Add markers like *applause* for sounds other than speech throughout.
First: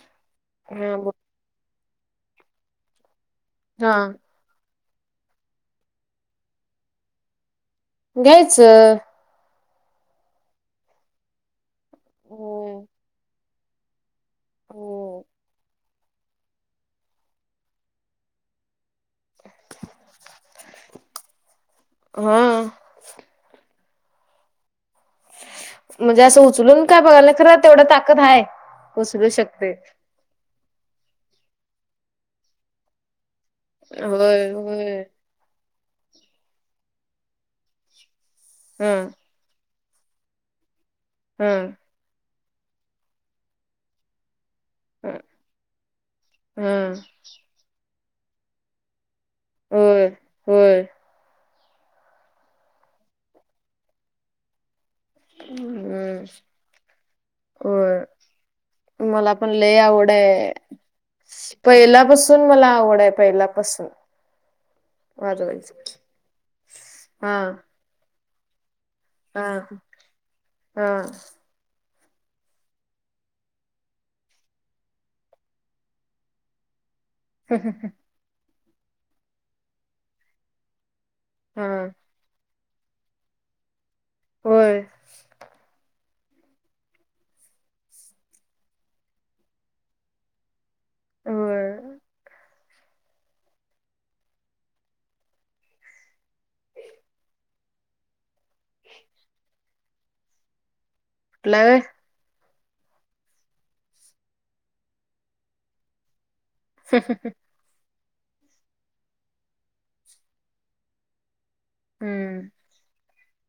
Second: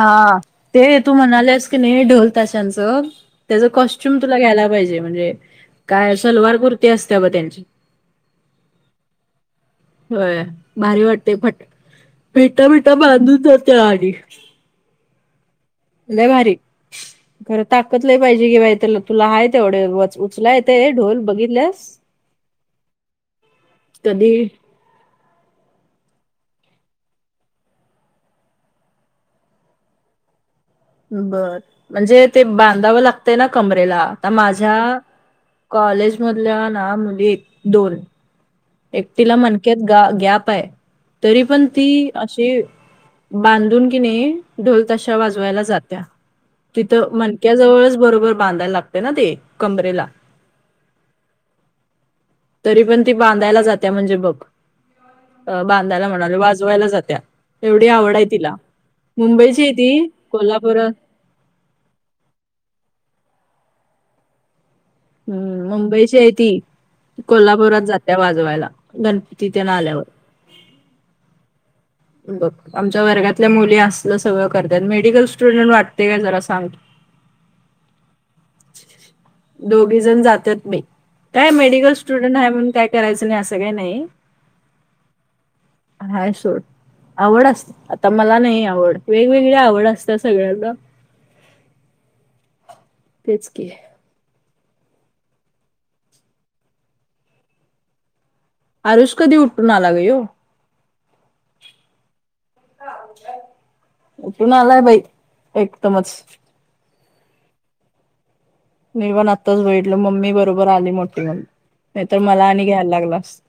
हां, हा ते तू ब- म्हणालेस की नही, ढोल ताशांचं त्याच हा कॉस्ट्युम तुला घ्यायला पाहिजे, म्हणजे काय सलवार कुर्ती असते ब त्यांची. घ्यायचं अ होय, भारी वाटतय, फट हम्म, फेटा-बिटा बांधून जाते, आधी. हो. लई भारी. खरं ताकत लंय पाहिजे कि बाई, तुल-तुला हाय तेवढे, वच-उचलाय, ते ढोल बघितल्यास? हंअ. कधी? म्हणजे असं उचलून काय बघायल, खरं तेवढा ताकद हाय, उचलू शकते. बअ, म्हणजे ते बांधावं लागतंय ना कमरेला, आता होय माझ्या होय कॉलेज मधल्या ना, मुली दोन हा एकटीला मणक्यात गा-गॅप ये, तरी हा पण ती अशी बांधून कि नई ढोल हा ताशा वाजवायला जात्या, हा. तिथं मन क्या जवळच बरोबर बांधायला लागते ना ते, कमरेला? होय होय तरी पण ती बांधायला जात्या, म्हणजे बघ. बांधायला हम्म म्हणालो, वाजवायला जात्या, एवढी होय आवड ये तिला. मला पण मुंबईची य लय ती, आवड आहे कोल्हापूरात पहिल्यापासून मला आवड य, पहिल्यापासून. हम्म वाजवायची मुंबईची आहे ती हा कोल्हापुरात जात्या वाजवायला हा गणपती तेन आल्यावर हा बघ आमच्या वर्गातल्या मुली असलं सगळं करत मेडिकल स्टुडंट वाटते का जरा सांग *inaudible* *unintelligible* दोघी जण जात्यात बाई काय हा मेडिकल स्टू स्टुडंट आहे म्हणून काय करायचं नाही असं काही नाही होय हाय सोड आवड असत्या आता मला नाही आवड वेगवेगळ्या आवड असत्या सगळ्यांना होय तेच की आरुष कधी उठून आला गं ह्यो? उठलाय होय उठून आलाय बाई एकदमच *unintelligible* मी पण आत्ताच बघितलं मम्मी बरोबर आली मोठी होऊन नाहीतर मला हम्म आणि घ्यायला लागला अस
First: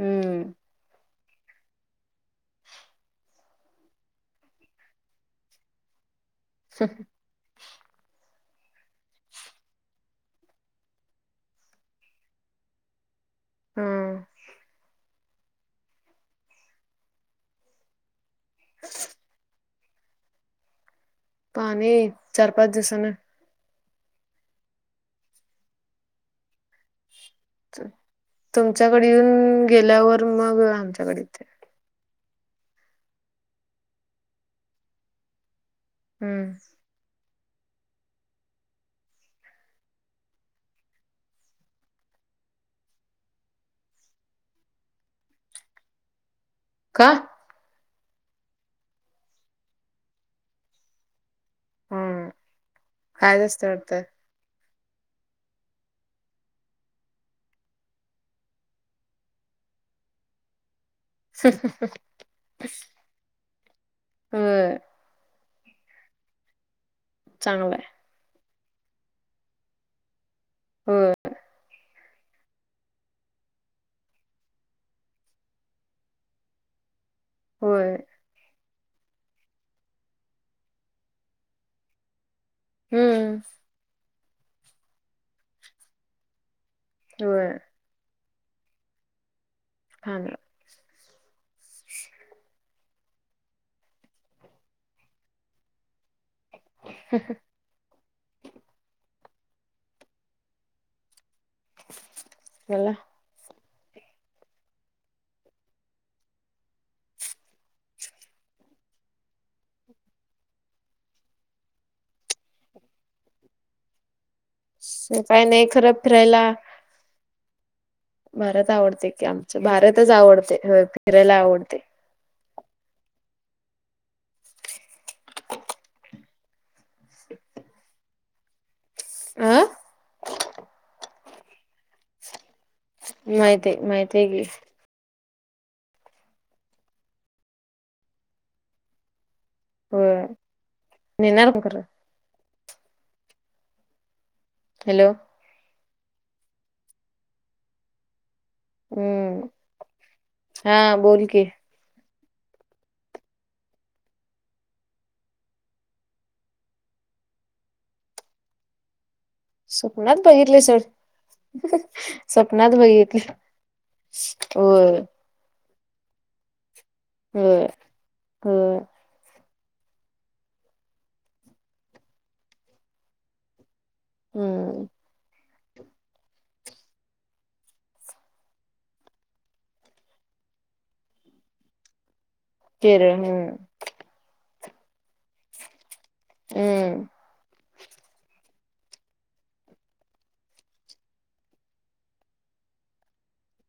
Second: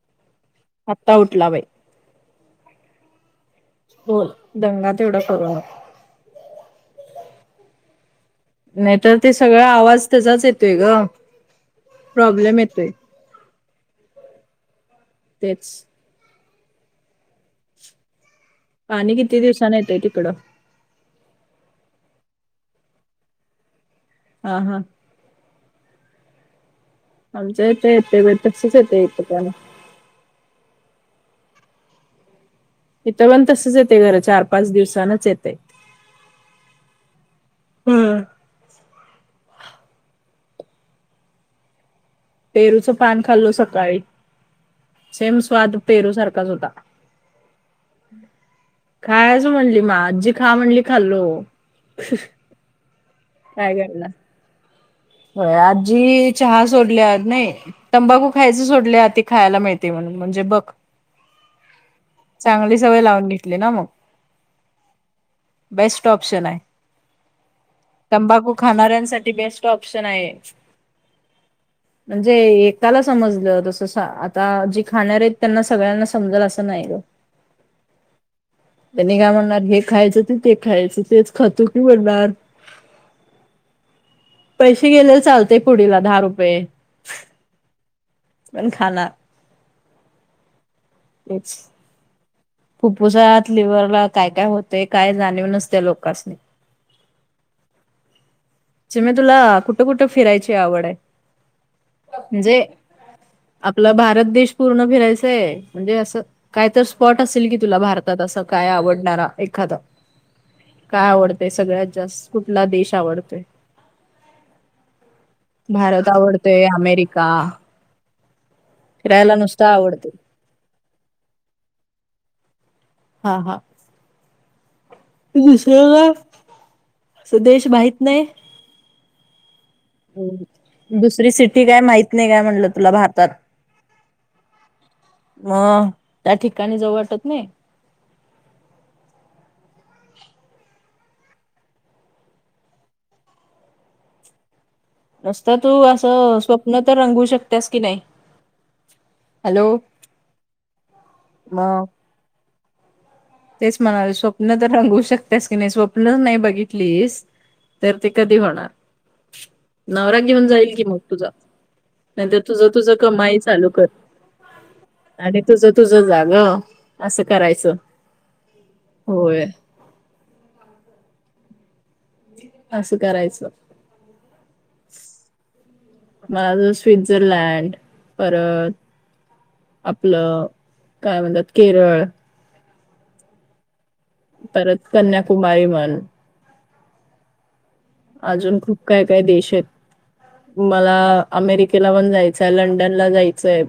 हम्म आत्ता उठला बाई होय दंगा तेवढा करू नको *inaudible* नाही तर ते सगळा आवाज त्याचाच येतोय ग प्रॉब्लेम येतोय हम्म तेच पाणी किती दिवसानीं येतय तिकडं पाणी चार-पाच दिवसानं हा हा आमच्या इथं येतय बाई तसंच येतय तुमच्याकडे इथं पाणी येऊन गेल्यावर मग आमच्याकडे येतंय इथं पण तसच येतय खरं चार-पाच दिवसानच येतय हम्म हम्म पेरूचं पान खाल्लो सकाळी सेम स्वाद पेरू सारखाच होता का? खायच म्हणली मा आज्जी खा म्हणली खाल्लो हम्म खायच असते काय वाटत करणार? होय आज्जी चहा सोडल्यात नाही तंबाखू खायचं सोडल्या ते खायाला मिळते म्हणून म्हणजे बघ चांगली सवय लावून घेतली ना मग होय बेस्ट ऑप्शन आहे चांगलंय तंबाखू खाणाऱ्यांसाठी बेस्ट ऑप्शन आहे होय म्हणजे एकाला समजल. तस आता जी खाणार आहेत त्यांना सगळ्यांना समजाल अस नाही ग. *inaudible* होय त्यांनी काय म्हणणार, हे खायच ते खायच. तेच खातो की म्हणणार. हम्म पैसे गेले चालते पुडीला दहा रुपये. होय पण खाणार खाणार तेच फुप्फुसात, लिव्हरला काय काय होते काय जाणीव नसते या लोकासनी. *unintelligible* चिमे तुला कुठ कुठ फिरायची आवड आहे? म्हणजे मला आपला भारत देश पूर्ण फिरायचाय. म्हणजे अस काय तर स्पॉट असेल की तुला भारतात अस काय आवडणार एखाद. काय आवडतय सगळ्यात जास्त. कुठला देश आवडतोय. काही नाही खरं भारत फिरायला आवडतोय. अमेरिका भारत आवडतय की फिरायला आमच. नुसतं आवडते. भारतच आवडतय. फिरायला आवडते. हा हा दुसर का देश माहत नाही? अ दुसरी सिटी काय माहित नाही काय म्हटल तुला भारतात? माहिती माहितीय की मग त्या ठिकाणी जाऊ वाटत नाही? होय, नेणार कोण खर. हॅलो नुस्त तू अस स्वप्न तर रंगू शकतेस की नाही. हम्म हॅलो हा बोल की मग तेच म्हणाले, स्वप्न तर रंगू शकतेस की नाही. स्वप्नच नाही बघितलीस तर ते कधी होणार? स्वप्नात नवरा घेऊन बघितले जाईल सोड कि मग तुझा. नाहीतर तुझ स्वप्नात तुझ बघितले कमाई चालू कर. होय आणि तुझ तुझ जाग ग. अस करायच. ह होय अस करायच. हम्म मग अजुन स्वित्झरलँड परत आपल काय म्हणतात केरळ केरळ हम्म परत कन्याकुमारी म्हण हम्म अजून खूप काय काय देश आहेत. मला अमेरिकेला पण जायचय. लंडनला जायचय.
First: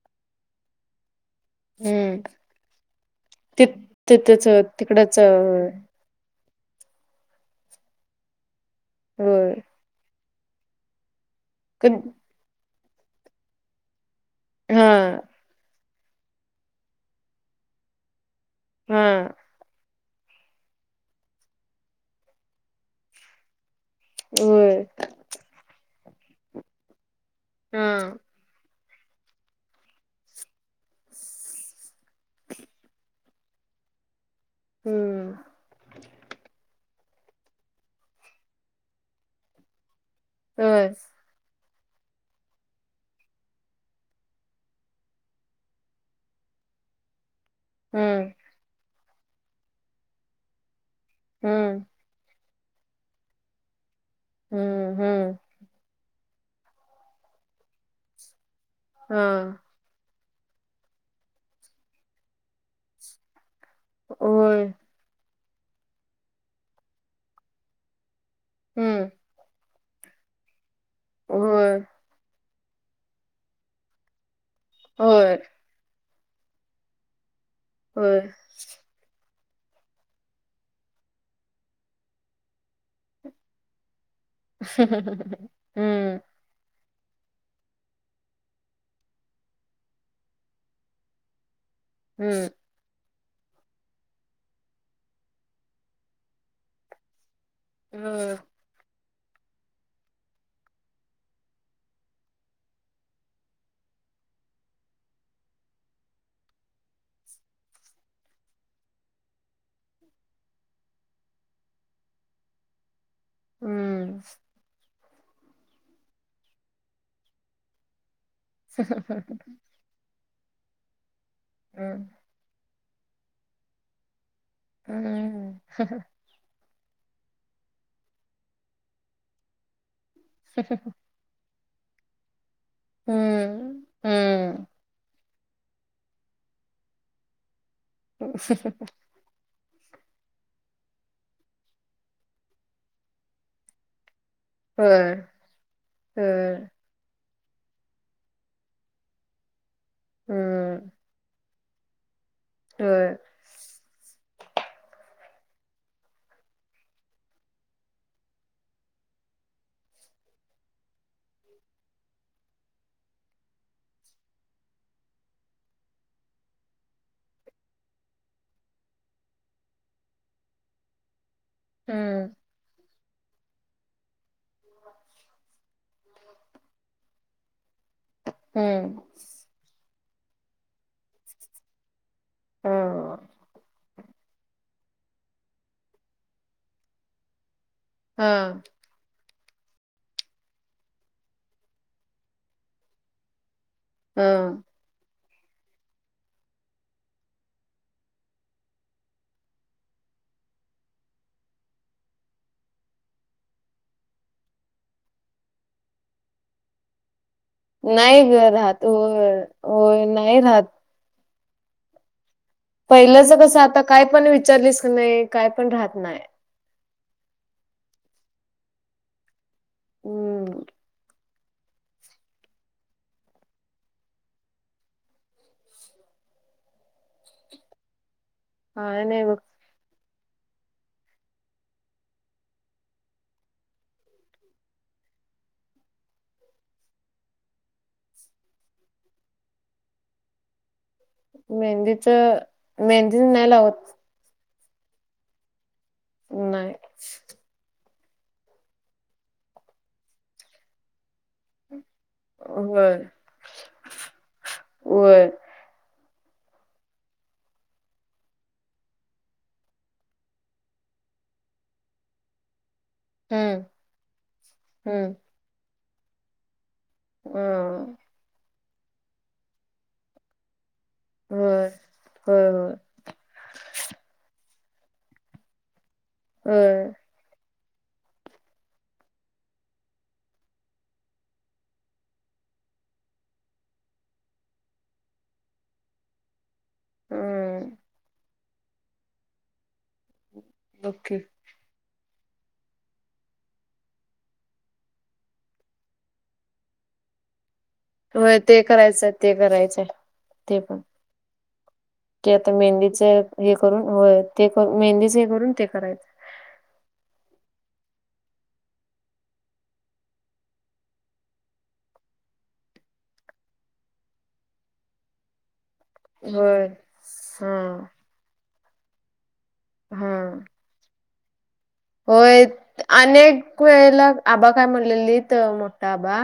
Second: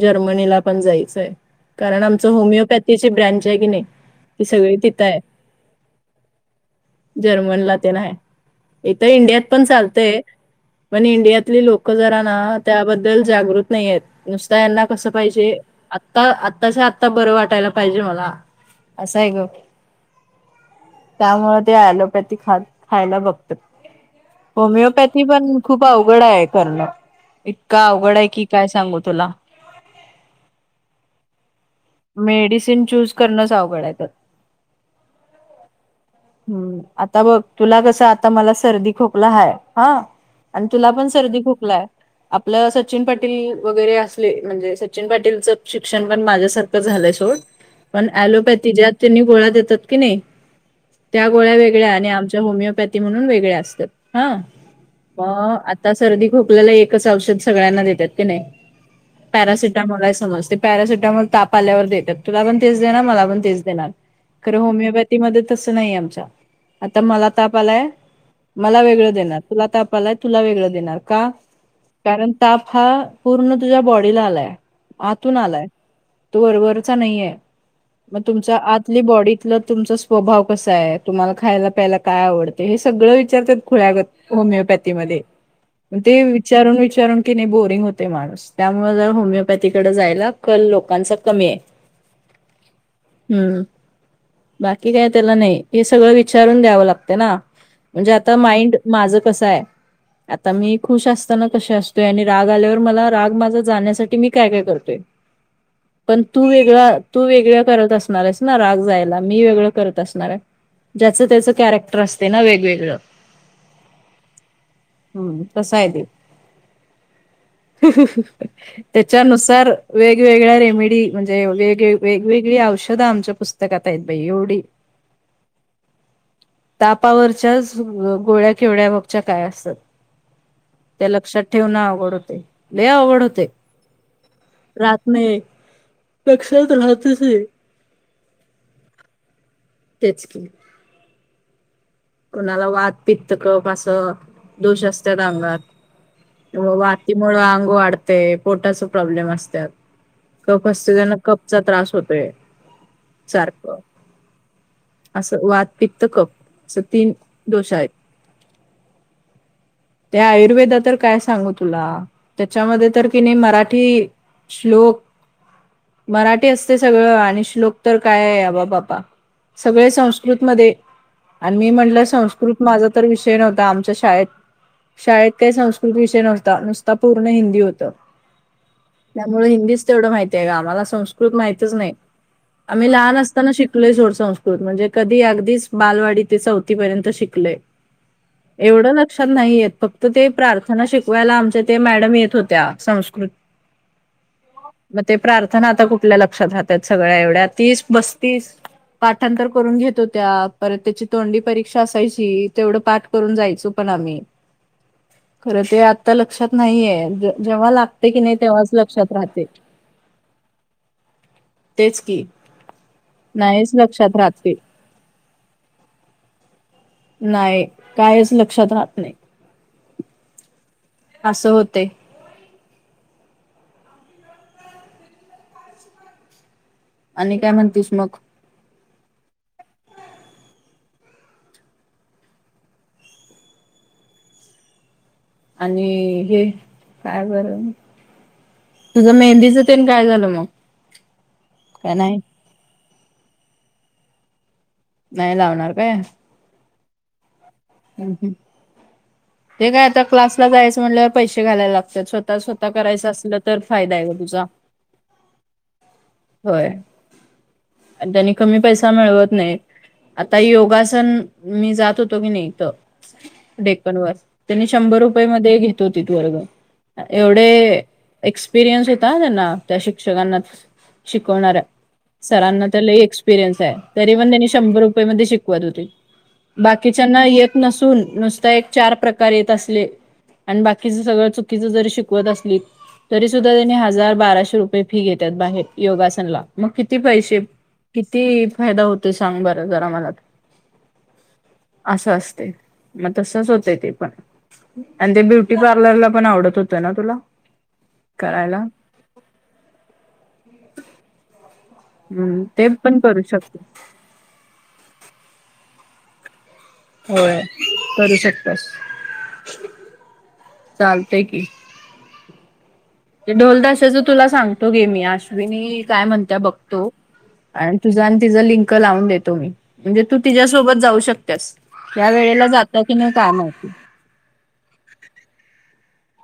जर्मनीला पण जायचय. कारण, हम्म आमच होमिओपॅथीची ब्रँच आहे की ति नाही, ती तिथेच सगळी तिथ आहे. तिकडच जर्मनला तेन आहे. इथ इंडियात होय पण चालतय. मने इंडियातली क लोकं जरा ना, त्याबद्दल जागृत नाही आहेत. नुसता यांना हा कसं पाहिजे आता, आत्ताच्या आत्ता बरं वाटायला पाहिजे मला हा असं आहे गं त्यामुळे ते एलोपॅथी खात खायला बघ होय होमिओपॅथी पण खूप अवघड आहे करणं. हा का अवघड आहे, की काय सांगू तुला? मेडिसिन चूज करणच अवघड आहे त्यात हम्म हम्म. आता बघ तुला कसं, आता मला सर्दी खोकला आहे हा. आणि होय तुला पण सर्दी खोकला आहे. आपलं सचिन पाटील वगैरे असले म्हणजे सचिन पाटीलचा शिक्षण पण माझ्यासार खं झालंय सोड पण हम्म एलोपॅथी ज्या त्यांनी गोळाया देतात की नाही त्या गोळ्या हम्म वेगळ्या आणि आमच्या होमिओपॅथी म्हणून वेगळ्या असत्यात. हा हम्म म हम्म आता सर्दी खोकल्याला एकच औषध सगळ्यांना देत्यात क नाय हा पॅरासिटामॉल समज ते पॅरासिटामॉल ताप पाल्यावर देतात तुला पण तेच देणार मला पण तेच देणार खरं होय होमिओपैथ थी नाही तसं नाही आहे आमचा आता मला ताप आलाय मला हम्म वेगळं देणार तुला ताप प आलाय तुला वेगळं देणार का होय कारण ताप हा पूर्ण तुझ्या बॉडीला आलाय होय आतून आलाय तो वर वरचा नाहीय म होय तुमच्या आत तली बॉडीतलं तुमचा स्वभाव कसा आहे तुम्हाला खायला प्यायला काय आवडते हे सगळं विचारतात खुळ्यागत होमिओपॅथी म हम्म ते वि चारून-विचारून की नाही बोरिंग होते माणूस त्यामुळे जरा होमिओपॅथीकडे जायला कल लोकांचा कमी आहे. हम्म. हम्म. बाकी काय त्याला नाही हे सगळं विचारून द्यावं लागतं ना म्हणजे आता होय माइंड माझं कसं आहे आता मी खुश असताना कशे असतोय आणि राग आल्यावर मला राग माझा जाण्यासाठी मी काय काय करतोय पण तू वेगळा तू वेगळ्या करत असणार आहेस ना राग जायला मी वेगळं करत असणार आहे. ज्याचं त्याचं कॅरेक्टर असते ना वेगवेगळं. हम्म. हम्म तसा आहे तेव. त्याच्यानुसार वेगवेगळ्या रेमे म्हणजे वेग हम्म वेगवेगळी औषधं आहे आमच्या पुस्तकात आहेत बाई एवढी. हम्म हम्म. तापावरच्याच गोळ्या केेवड्या वागचक काय असतात. *unintelligible* हे लक्षात ठेवून अवघड होते लय अवघड होते हम्म हम्म राहत नाय. लक्षात राहतच नाही. *unintelligible* तेच की कोणाला वात, पित्त, कफ असं दोष होय असत्यात अंगात होय म वात ती मुळे आंग वाढते पोटाचा प्रॉब्लेम असत्यात कप हम्म असते त्याने कप चा त्रास होतोय. होय. सारखं असं वात, पित्त, कप असं तीन दोष आहेत. ते आयुर्वेदा तर काय सांगू तुला त्याच्यामध्ये तर कि नाही मराठी श्लोक मराठी असते सगळं आणि श्लोक तर काय आहे आबा बापा. सगळे संस्कृतमध्ये. आणि मी म्हटलं हम्म संस्कृत माझा तर विषय नव्हता आमच्या शाळेत. शाळेत काही संस्कृत विषय नव्हता नुसता पूर्ण हिंदी होतं. हम्म. होय हिंदीच तेवढं माहिती आहे ग मला संस्कृत माहितच नाही. आम्ही लहान हं, असताना शिकलोय सोड संस्कृत म्हणजे कधी अगदीच बालवाडी डी ते चौथी पर्यंत शिकलोय हं, एवढ क्षात नाही येत फक्त ते प्रार्थना शिकवायला आमच्या ते मॅडम येत होत्या संस्कृत हा. मग ते प्रार्थना आता कुठल्या लक्षात राहतात सगळ्या एवढ्या तीस, पस्तीस. पाठांतर करून घेत होत्या परत त्याची तोंडी परीक्षा असायची तेवढं पाठ करून जायचो पण आम्ही. खरं ते आत्ता लक्षात नाहीये. जेव्हा लागते कि ग नाही तेव्हाच राहत लक्षात होय, राहते. होय नाही राहत. तेच की. पहिलंच कसं नाहीच आता काय लक्षात पण राहत ते. विचारलीस का नाही काय पण राहत नाही. नाही कायच लक्षात राहत नाही. हम्म. असं होते. आणि काय म्हणतीस मग. काय नाही बघ. आणि हे काय बर तुझं मेहंदीचं तेन काय झालं मग? काय मेहंदीच नाही. मेहंदी नाही लावत. नाही लावणार काय? नाही. हम हम ते काय आता क्लासला जायचं म्हणल्या पैसे घालायला लागत्यात स्व ता स्वतः होय, करायचं असल तर फायदा आहे ग तुझा. होय. होय आणि त्यांनी कमी पैसा मिळवत नाही. आता योगासन मी जात होतो की नाही त हम्म डेकन वर त्यांनी शंभर हम्म रुपये मध्ये घेत होतीत वर्ग. अ एवढे एक्सपिरियन्स होता हा त्यांना त्या शिक्षकांना. शिकवणाऱ्या होय, होय, सरांना होय, तर लै एक्स पिरियन्स ये तरी पण तेनी शंभर रूपयमधे शिकवत होते होय. बाकीच्यांना येत नसून नुसता एक चार प्रकार येत असले आणि बाकीच सगळं चुकीच जरी शिकवत असली तरी सुद्धा त्यांनी हजार बाराशे रुपये फी घेतात बाहेर योगासनला. मग किती पैसे हम्म किती फायदा होतोय सांग बरं जरा मला बघ की. असं असते मग तसच होत ते पण. आणि ते ब्युटी पार्लरला पण आवडत होतं ना तुला? होय करायला ते करायचंय ते करायचंय ते पण. ते हम्म आता पण मेहंदीच करू हे शकतो करून होय ते मेहंदीच हे करून ते करायचं. होय करू शकतोस, चालतय की. ढोल, ताशाचं तुला सांगतो गे मी आज. अश्विनी काय म्हणत होय बघतो, हा आणि तुझा आणि तिझ लिंक लावून देतो मी. म्हणजे हा तू तिच्या सोबत जाऊ शकत्यास. होय, अनेक वेळेला आबा काय म्हलेलीत, मोठा आबा.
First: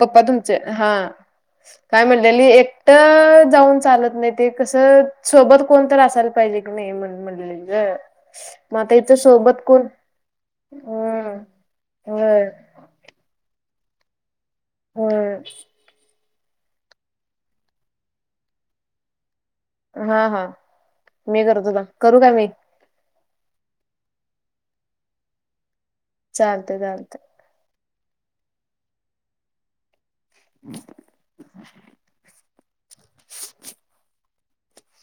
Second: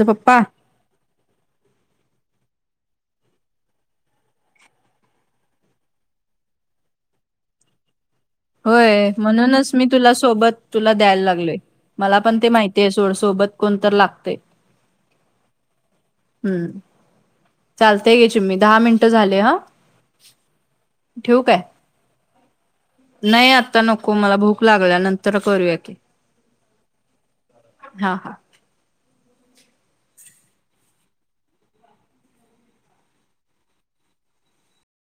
पप्पा तुमचे, हा. काय म्हणले, एकटं जाऊन चालत नाही. ते कसं सोबत कोणत असायला पाहिजे. मी म्हण-म्हणली ग. मग आता होय, इथं सोबत म्हणूनच मी कोण तुला सोबत तुला द्यायला हम्म लागलोय मला पण होय ते माहिती ते सोड, सोबत कोणत लागतय. होय. हम्म, चालतय घे चिन्हे, मी दहा मिनटं झाले हा हा-हा ठेवू मी काय? करत होता, करू का मी. नाही आता नको, मला भूक लागल्या, नंतर करूया की. चालतय-चालतय. हा-हा